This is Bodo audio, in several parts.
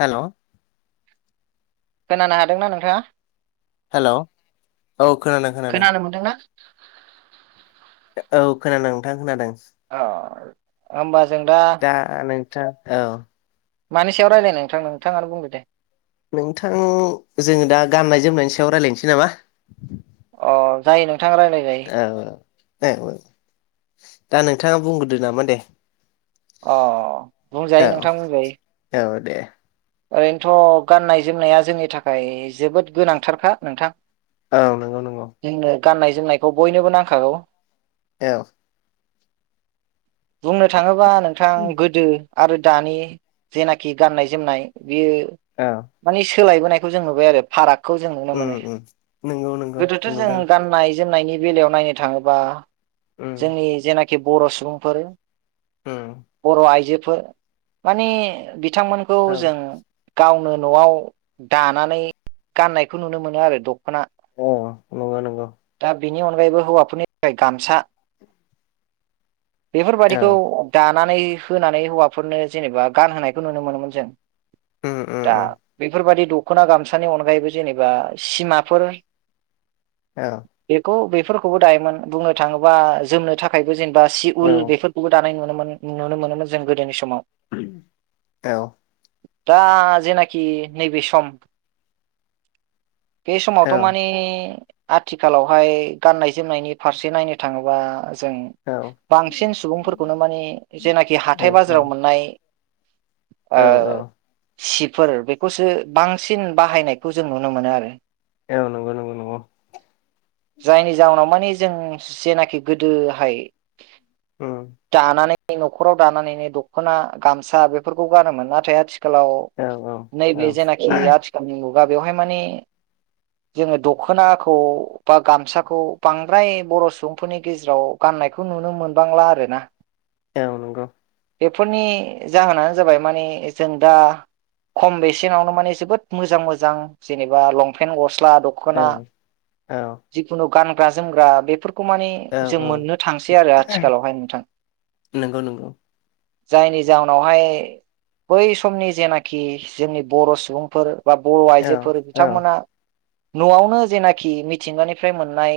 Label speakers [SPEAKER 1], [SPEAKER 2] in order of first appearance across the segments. [SPEAKER 1] हेलौ
[SPEAKER 2] खोनानो हादोंना नोंथाङा?
[SPEAKER 1] हेल' औ खोनादों खोनादों।
[SPEAKER 2] खोनानो मोनदोंना
[SPEAKER 1] औ खोनादों नोंथां खोनादों।
[SPEAKER 2] औ होनबा जों दा
[SPEAKER 1] औ
[SPEAKER 2] मानि सायाव रायज्लायनो नोंथां नोंथाङा आरो बुंदो दे।
[SPEAKER 1] नोंथां जोङो दा गाननाय जोमनायनि सायाव रायलायनोसै नामा?
[SPEAKER 2] अ जायो नों
[SPEAKER 1] औ औ औ औ दा नोंथाङा बुंग्रोदो नामा दे।
[SPEAKER 2] अ
[SPEAKER 1] औ
[SPEAKER 2] बुंजायो नोंथां बुंजायो।
[SPEAKER 1] औ दे
[SPEAKER 2] ओरैनोथ' गाननाय जोमनाया जोंनि थाखाय जोबोद गोनांथारखा नोंथां।
[SPEAKER 1] औ नंगौ नंगौ।
[SPEAKER 2] जोंनो गाननाय जोमनायखौ बयनोबो नांखागौ।
[SPEAKER 1] औ।
[SPEAKER 2] बुंनो थाङोबा नोंथां गोदो आरो दानि जेनाखि गाननाय जोमनाय बियो
[SPEAKER 1] औ
[SPEAKER 2] माने सोलायबोनायखौ जों नुबाय आरो फाराग खौ जों नुनो
[SPEAKER 1] उम
[SPEAKER 2] मोनो
[SPEAKER 1] उम नंगौ नंगौ
[SPEAKER 2] गोदोथ' जों
[SPEAKER 1] नुदों
[SPEAKER 2] गाननाय जोमनायनि बेलायाव नायनो थाङोबा
[SPEAKER 1] उम
[SPEAKER 2] जोंनि जेनाखि बर' सुबुंफोर
[SPEAKER 1] उम
[SPEAKER 2] बर' आइजोफोर माने बिथांमोनखौ
[SPEAKER 1] औ
[SPEAKER 2] जों गावनो न'आव दानानै गाननायखौ नुनो मोनो आरो द खना
[SPEAKER 1] औ नंगौ नंगौ
[SPEAKER 2] दा बेनि अनगायैबो हौफोरनि गामसाबेफोर
[SPEAKER 1] औ
[SPEAKER 2] बादिखौ गा नानै होनानै हौवाफोरनो जेनेबा गान होनायखौ नुनो मोनोमोन जों।
[SPEAKER 1] उम उम
[SPEAKER 2] दा
[SPEAKER 1] उम
[SPEAKER 2] बेफोरबायदि दख दख'ना गामसानि अनगायैबो जेनेबा सिमाफोर
[SPEAKER 1] औ
[SPEAKER 2] बेखौ बेब बेफोरखौबो दायोमोन बुंनो थाङोबा जोमनो थाखायबो जेनेबा सि
[SPEAKER 1] औ
[SPEAKER 2] उल बेफोरखौबो दानाय नुनो मोन। नुनो मोनोमोन जों गोदोनि समाव।
[SPEAKER 1] औ
[SPEAKER 2] दा जेनाखि नैबे सम। बे
[SPEAKER 1] औ
[SPEAKER 2] समावथ' माने आथिखालावहाय गाननाय जोमनायनि फारसे नायनो थाङोबा। जों बांसिन सुबुंफोरखौनो मानि जेनाखि हाथाय
[SPEAKER 1] औ
[SPEAKER 2] बाजाराव मोननाय। ओ
[SPEAKER 1] औ औ
[SPEAKER 2] सिफोर बेखौसो बांसिन बाहायनायखौ जों नुनो मोनो आरो।
[SPEAKER 1] औ नंगौ नंगौ नंगौ
[SPEAKER 2] जायनि जाहोनाव माने जों जेनाखि गोदोहाय
[SPEAKER 1] उम
[SPEAKER 2] दानानै। न'खराव दानानैनो दख'ना गामसा बेफोरखौ गानोमोन नाथाय आथिख खालाव
[SPEAKER 1] औ औ
[SPEAKER 2] नैबे जेनाखि आथिखालनि मुगा बेवहाय माने। जोंङो दख'नाखौ बा गामसाखौ बांद्राय बर' सुबुंफोरनि गेजेराव गा फाननायखौ नुनो मोनबांला आरो ना।
[SPEAKER 1] औ नंगौ।
[SPEAKER 2] बेफोरनि जाहोनानो जाबाय माने। जों दा खम बेसेनावनो माने जोबोद मोजां मोजां जेनेबा लंपेन्ट ख गस्ला
[SPEAKER 1] औ
[SPEAKER 2] दखना
[SPEAKER 1] औ
[SPEAKER 2] जिखुनु गानग्रा जोमग्रा बेफोरख खौ माने
[SPEAKER 1] औ
[SPEAKER 2] जों
[SPEAKER 1] औ
[SPEAKER 2] मोननो थांसै आरो आथिखालावहाय नोंथां।
[SPEAKER 1] नंगौ नंगौ
[SPEAKER 2] जायनि जाहोनावहाय बै समनि जेनाखि जोंनि बर' सुबुंफोर। बा बर'
[SPEAKER 1] औ
[SPEAKER 2] आइजोफोर
[SPEAKER 1] औ
[SPEAKER 2] बिथांमोना न'आवनो जेनाखि मिथिंगानिफ्राय मोननाय।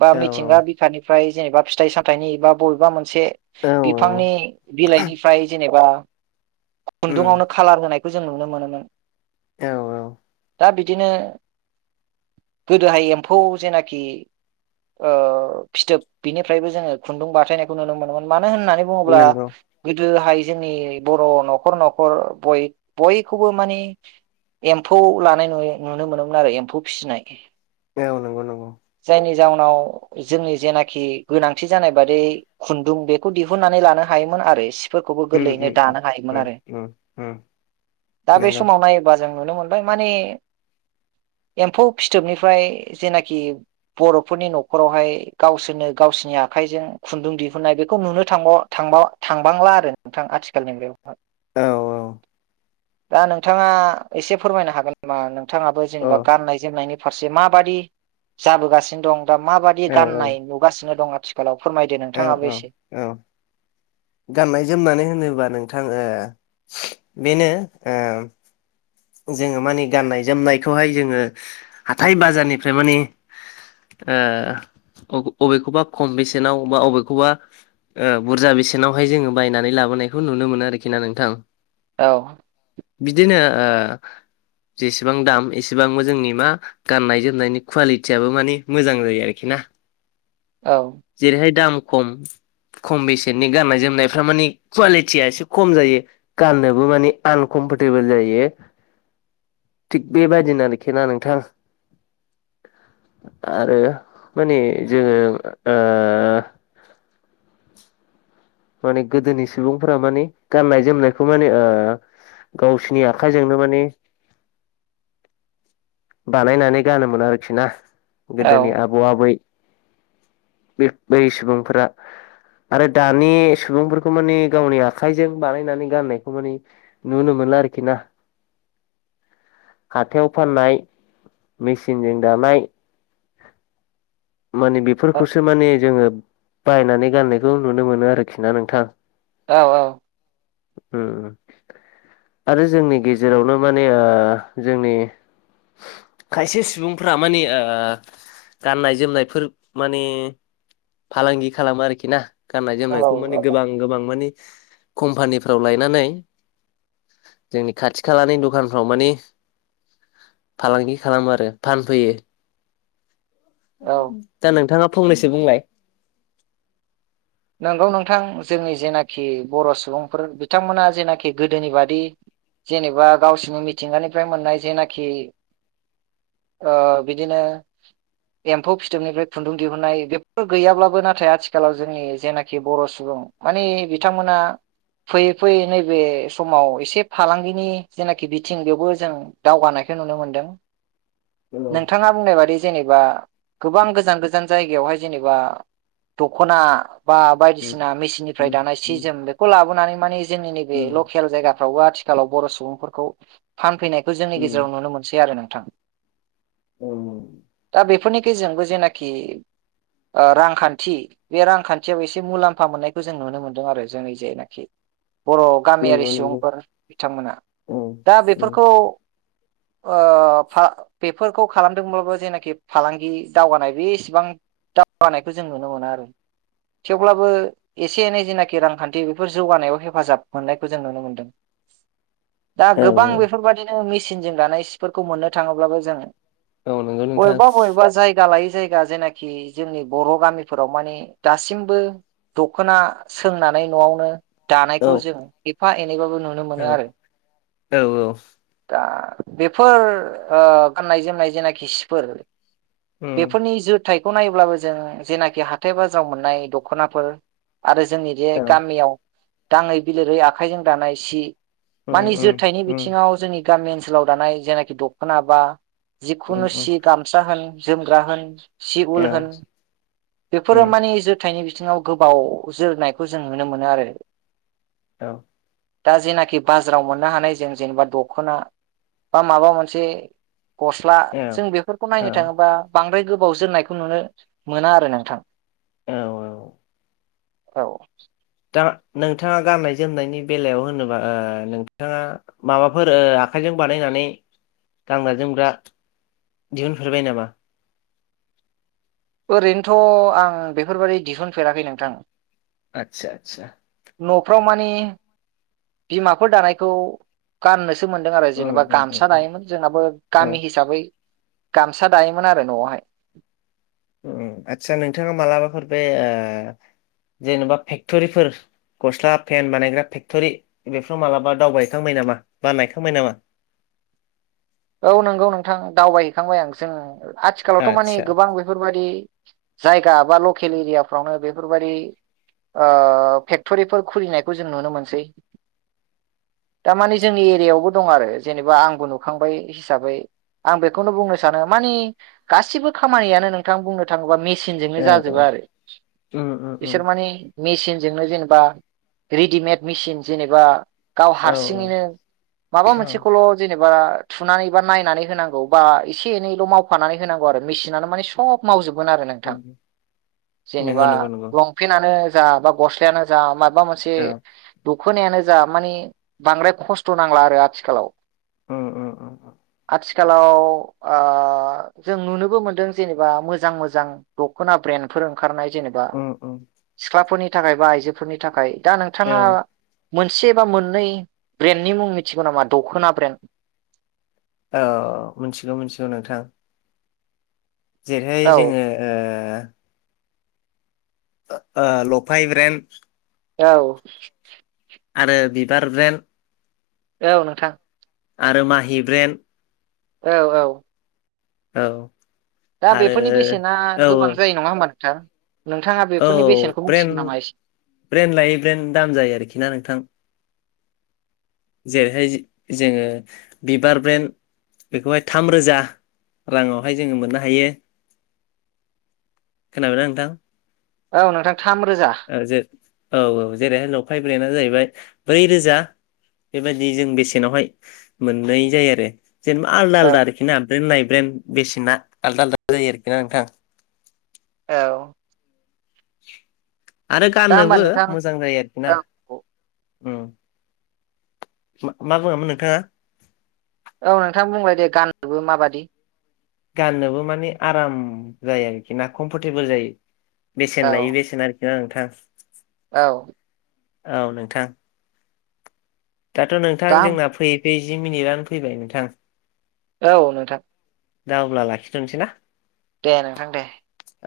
[SPEAKER 2] बा
[SPEAKER 1] औ
[SPEAKER 2] मिथिंगा बिखनिफ्राय जेनेबा फिथाइ सामथाइनि बा बबेबा मोन मोनसे
[SPEAKER 1] औ औ
[SPEAKER 2] बिफांनि बिलाइनिफ्राय जेनेबा
[SPEAKER 1] उम
[SPEAKER 2] खुन्दुंआवनो खाालार होनायखौ जों नुनो मोनोमोन।
[SPEAKER 1] औ औ
[SPEAKER 2] दा बिदिनो गोदोहाय एम्फौ जेनाखि ओ फिथोब बिनिफ्रायबो जोंङो खुन्दुं बाथायनायखौ नुनो मोनोमोन मा मानो होननानै बुङोब्ला
[SPEAKER 1] नंगौ
[SPEAKER 2] गोदोहाय जोंनि बर' न'खर न'खर बय-बयखौबो माने एम्फौ लानाय नुयो नुनो मोनोमोन आरो एम्फौ फिसिनाय
[SPEAKER 1] औ नंगौ नंगौ।
[SPEAKER 2] जायनि जाउनाव जोंनि जेनाखि गोनांथि जानाय बादियै खुन्दुं बेखौ दिहुननानै लानो हायोमोन। आरो सिफोरखौबो
[SPEAKER 1] उम
[SPEAKER 2] गोरलैयैनो
[SPEAKER 1] उम उम
[SPEAKER 2] दानो हायोमोन
[SPEAKER 1] उम
[SPEAKER 2] आरो
[SPEAKER 1] उम उम
[SPEAKER 2] दा बे
[SPEAKER 1] नंगौ
[SPEAKER 2] समाव नायोबा जों। नुनो मोनबाय माने।
[SPEAKER 1] [inaudible]
[SPEAKER 2] एम्फौ फिथोबनिफ्राय जेनाखि बर'फोरनि न'खरावहाय गावसोरनो गावसिनि आख खाइजों खुन्दुं दिहुननाय बेखौ नुनो थांबावा थांबव थांबांला आरो नोंथां आथिखालनि बेवहाय।
[SPEAKER 1] औ औ।
[SPEAKER 2] दा नोंथाङा एसे फोरमायनो हागोन नामा नोंथाङाबो
[SPEAKER 1] औ
[SPEAKER 2] जेनेबा गाननाय जोमनायनि। फारसे माबाददि जाबोगासिनो दं दा माबादि
[SPEAKER 1] औ
[SPEAKER 2] गाननाय नुगासिनो दं आथिखालाव। फोरमायदो
[SPEAKER 1] औ
[SPEAKER 2] नोंथाङाबो एसे।
[SPEAKER 1] औ औ गाननाय जोमनानै होनोबा नोंथां बेनो ओ। जोङो माने गाननाय जोमनायखौहाय जोंङो हाथाय बाजारनिफ्राय माने। ओ अग-अबेखौबा खम बेसेनाव बा बबेखौबा। ओ बुरजा बेसेनावहाय जोंङो बायनानै लाबोनायखौ नुनो मोनो आरोखि ना नोंथां।
[SPEAKER 2] औ।
[SPEAKER 1] बिदिनो ओ। जेसेबां दाम एसेबांबो जोंनि मा गाननाय जोमनायनि खुवालिटियाबो मानिे मोजां जायो आरोखि ना
[SPEAKER 2] औ
[SPEAKER 1] जेरैहाय दाम खम खम बेसेननि गाननाय जोमनायफ्रा माने कुवालिटिया एसे खम जायो गाननोबो माने आनकम- परटेबोल जायो थिग बेबादिनो आरोख ना नोंथां आरो माने जोङो ओ [unintelligible] माने गोदोनि सुबुंफोरा माने गाननाय जोमनायखौ माने ओ गावसिनि आखायजोंनो माने बानायनानै गानोमोन आरोखि ना
[SPEAKER 2] औ
[SPEAKER 1] गोदोनि आबौ आबै बे बै सुबुंफोरा आरो दानि सुबुंफोरखौ माने गावनि आखाइजों बानायनानै गाननायखौ माने नुनो मोनो ना आरोखि ना हाथायाव फाननाय मेसिनजों दानाय माने बेफोरखौसो माने जोङो बायनानै गाननायखौ नुनो मोनो आरोखि ना नोंथां
[SPEAKER 2] औ औ
[SPEAKER 1] उम उम आरो जोंनि गेजेरावनो माने ओ जोंनि खायसे सुबुंफोरा माने ओ गाननाय जोमनायफोर माने फालांगि खालामो आरोखि ना गाननाय
[SPEAKER 2] औ
[SPEAKER 1] जोमनायखौ माने
[SPEAKER 2] औ
[SPEAKER 1] गोबां गोबां मानि कम्पानिफ्राव लायनानै जोंनि खाथि खालानि दखानफ्राव माने फालांगि खालामो आरो फानफैयो
[SPEAKER 2] औ
[SPEAKER 1] दा नोंथाङा फंनैसो बुंलाय
[SPEAKER 2] नंगौ नोंथां जोंनि जेनाखि बर सुबुंफोर बिथांमोना जेनाखि गोदोनि बादि जेनेबा गावसिनि मिथिंगानिफ्राय मोननाय जेनाखि ओ बिदिनो एम्फौ फिथोबनिफ्राय खुन्दुं दिहुननाय बेफोर गैयाब्लाबो नाथाय आथिखालाव जोंनि जेनाखि बर सुबुं माने बिथांमोना फैयै फैयै नैबे समाव एसे फालांगिनि जेनाखि बिथिं बेयावबो जों दावगानाय खो नुनो मोनदों नोंथाङा बुंनाय बादि जेनेबा गोबां गोजान गोजान जायगायावहाय जेनेबा दखना बा बायदिसिना मेसिन निफ्राय दानाय सि जोम बेखौ लाबोनानै माने जोंनि नैबे लकेल जायगाफ्रावबो आथिखालाव बर सुबुंफोरखौ फानफैनायखौ जोंनि गेजेराव नुनो मोनसै आरो नोंथां
[SPEAKER 1] [unintelligible]
[SPEAKER 2] दा बेफोरनि गेजेरजोंबो जेनाखि ओ रांखान्थि बे रांखान्थि खान्थियाव एसे मुलाम्फा मोननायखौ जों नुनो मोन्दों आरो जोंनि जेनाखि बर गामियारि
[SPEAKER 1] नंगौ नंगौ
[SPEAKER 2] सुबुंफोर बिथांमोना
[SPEAKER 1] औ
[SPEAKER 2] दा बेफोरखौ ओ फा-बेफोरखौ खालामदोंब्लाबो जेनाखि फालांगि दावगानाय बे एसेबां दावगानायखौ जों नुनो मोना आरो थेवब्लाबो एसे एनै जेनाखि रांखान्थि बेफोर जौगानायाव हेफाजाब मोननायखौ जों नुनो मोनदों
[SPEAKER 1] [unintelligible]
[SPEAKER 2] दा
[SPEAKER 1] औ
[SPEAKER 2] गोबां
[SPEAKER 1] औ
[SPEAKER 2] बेफोरबायाददिनो मेसिनजों दानाय सिफोरखौ मोननो थाङोब्लाबो जोङो
[SPEAKER 1] औ नंगौ नोंथां
[SPEAKER 2] बबेबा बबेबा जायगा लायै जायगा जेनाखि जोंनि बर गामिफोराव माने दासिमबो दखना सोंनानै नआवनो
[SPEAKER 1] औ
[SPEAKER 2] दानायखौ जों एफा एनैबाबो नुनो मोनो
[SPEAKER 1] औ
[SPEAKER 2] आरो
[SPEAKER 1] औ औ
[SPEAKER 2] दा बेफोर ओ गाननाय जोमनाय जेनाखि सिफोर
[SPEAKER 1] उम
[SPEAKER 2] बेफोरनि जि टाइप बेखौ नायोब्लाबो जों जेनाखि हाथाय बाजाराव मोन्नाय दखनाफोर आरो जोंनि बे
[SPEAKER 1] औ
[SPEAKER 2] गामियाव दाङै बिलिरै आखाइजों दानाय सि
[SPEAKER 1] उम
[SPEAKER 2] मानि
[SPEAKER 1] उम
[SPEAKER 2] जोरथायनि
[SPEAKER 1] उम उम
[SPEAKER 2] बिथिङाव जोंनि गामि ओनसोलाव दानाय जेनाखि दखना बा
[SPEAKER 1] उम
[SPEAKER 2] जिखुनु सि गामसा होन जोमग्रा होन सि
[SPEAKER 1] औ
[SPEAKER 2] उल होन बेफो फोर
[SPEAKER 1] उम
[SPEAKER 2] मानि जोरथायनि बिथिङाव गोबाव जोरनायखौ जों नुनो मोनो आरो
[SPEAKER 1] औ
[SPEAKER 2] दा जेनाखि बाजाराव मोननो हानाय जों जेनेबा दख'ना बा माबा मोनसे गस्ला
[SPEAKER 1] औ
[SPEAKER 2] जों बेफोरखौ
[SPEAKER 1] औ
[SPEAKER 2] नायनो थाङोबा बांद्राय गोबाव जोननायखौ नुनो मोना आरो नोंथां
[SPEAKER 1] औ
[SPEAKER 2] औ
[SPEAKER 1] दा नोंथाङा गाननाय जोमनायनि बेलायाव होनोबा ओ नोंथाङा माबाफोर ओ आखायजों बानायनानै गानग्रा जोमग्रा दिहुनफेरबाय नामा?
[SPEAKER 2] ओरैनोथ' आं बेफोरबायदि दिहुनफेराखै नोंथां
[SPEAKER 1] आतसा आतसा
[SPEAKER 2] न'फ्राव मानिे बिमाफोर दानायखौ गाननोसै सो मोनदों आरो
[SPEAKER 1] उम
[SPEAKER 2] जेनेबा
[SPEAKER 1] उम
[SPEAKER 2] गामसा
[SPEAKER 1] उम
[SPEAKER 2] दायोमोन जोंनाबो
[SPEAKER 1] औ
[SPEAKER 2] गामि हिसाबै गामसा दायोमोन आरो न'आवहाय
[SPEAKER 1] उ आदसा नोंथाङा मालाबाफोर बे ओ जेनेबा फेक्टरिफोर गस्ला फेन बानायग्रा फेक्ट'रि बेफोराव मालाबा दावबायखांबाय नामा बा नायखांबाय नामा [inaudible]
[SPEAKER 2] औ नंगौ नोंथां दावबायहैखांबाय आं जों आथिखालावथ' माने
[SPEAKER 1] आतसा
[SPEAKER 2] गोबां बेफोरबायाददि जायगा बा लकेल एरियाफ्रावनो बेफोरबादि फेक्ट'रिफोर खुलिनायखौ जों नुनो मोनसै दारमाने जोंनि एरियायावबो दं आरो जेनेबा आंबो नुखांबाय हिसाबै आं बेखौनो बुंनो सानो मानि गासिबो खामानियानो नोंथां बुंनो थाङोबा मे सिनजोंनो
[SPEAKER 1] औ औ
[SPEAKER 2] जाजोबो आरो
[SPEAKER 1] उम उम उम
[SPEAKER 2] बिसोर माने मेसिनजोंनो जेनेबा रेडिमेड मेसिन जेनेबा गाव
[SPEAKER 1] औ
[SPEAKER 2] हारसिङैनो माबा
[SPEAKER 1] औ
[SPEAKER 2] मोनसेखौल' जेनेबा थुनानै बा नायनानै होनांगौ बा एसे एनैल' मावफानानै होनांगौ आरो मेसिनानो माने सब मावजोबो गोन आरो नोंथां
[SPEAKER 1] उम नंगौ
[SPEAKER 2] जेनेबा
[SPEAKER 1] नंगौ नंगौ
[SPEAKER 2] लंफेनानो जा बा गस्लायानो जा मा माबा मोनसे
[SPEAKER 1] औ
[SPEAKER 2] दखनायानो जा माने बांद्राय खस्थ' नांला आरो आथिखालाव
[SPEAKER 1] [inaudible]
[SPEAKER 2] आथिखालाव आ जों नुनोबो मोनदों जेनेबा मोजां मोजां दख'ना ब्रेन्ड फोर ओंखारनाय जेनेबा
[SPEAKER 1] उम उम
[SPEAKER 2] सिख्लाफोरनि थाखाय बा आइजोफोरनि थाखाय दा
[SPEAKER 1] औ
[SPEAKER 2] नोंथाङा मोनसे बा मोननै ब्रेन्डनि मुं मिथिगौ नामा दख'ना ब्रेन्ड
[SPEAKER 1] औ मिथिगौ मिथिगौ नोंथां जेरैहाय
[SPEAKER 2] औ
[SPEAKER 1] जोङो ओ ओ लफाइ ब्रेन
[SPEAKER 2] औ
[SPEAKER 1] आरो बिबार ब्रेन्ड
[SPEAKER 2] औ नोंथां
[SPEAKER 1] आरो माहि ब्रेन
[SPEAKER 2] औ औ
[SPEAKER 1] औ
[SPEAKER 2] दा
[SPEAKER 1] आरो
[SPEAKER 2] बेफोरनि बेसेना
[SPEAKER 1] औ
[SPEAKER 2] गोबां
[SPEAKER 1] औ
[SPEAKER 2] जायो नङा होमबा नोंथा
[SPEAKER 1] औ ब्रेन ब्रेन्ड लायै ब्रेन्ड दाम जायो आरोखि ना नोंथां जेरैहाय जोङो बिबार ब्रेन्ड बेखौहाय थाम रोजा राङावहाय जोङो मोननो हायो खोनाबायना नोंथां
[SPEAKER 2] औ नोंथां थाम रोजा
[SPEAKER 1] औ जे औ औ जेरै लफाइ ब्रेनडआ जाहैबाय ब्रै रोजा बेबायदि जों बेसेनावहाय मोननाय जायो आरो जेनबा आलदा
[SPEAKER 2] औ
[SPEAKER 1] आलदा आरोखिना ब्रेन नाय ब्रेन बेसेना आलदा आलदा जायो आरोखि ना नोंथां
[SPEAKER 2] औ
[SPEAKER 1] आरो
[SPEAKER 2] दा होमबा
[SPEAKER 1] गाननोबो
[SPEAKER 2] नोंथां
[SPEAKER 1] मोजां जायो आरोखि ना
[SPEAKER 2] औ
[SPEAKER 1] मा बुङामोन नोंथाङा?
[SPEAKER 2] औ नोंथां बुंलाय दे गाननोबो माबादि
[SPEAKER 1] गाननोबो माने आराम जायो आरोखि ना कमफर्टेबोल जायो। बेसेन
[SPEAKER 2] औ
[SPEAKER 1] लायो बेसेन आरोखि ना नोंथां
[SPEAKER 2] औ
[SPEAKER 1] औ नोंथां। दाथ' नोंथां
[SPEAKER 2] दा
[SPEAKER 1] जोंना फैयै फैयै जि मिनिटआनो फैबाय नोंथां
[SPEAKER 2] औ नोंथां।
[SPEAKER 1] दा अब्ला लाखिथ'नोसै ना?
[SPEAKER 2] दे नोंथां दे।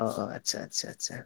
[SPEAKER 1] औ आतसा- आतसा- आतसा।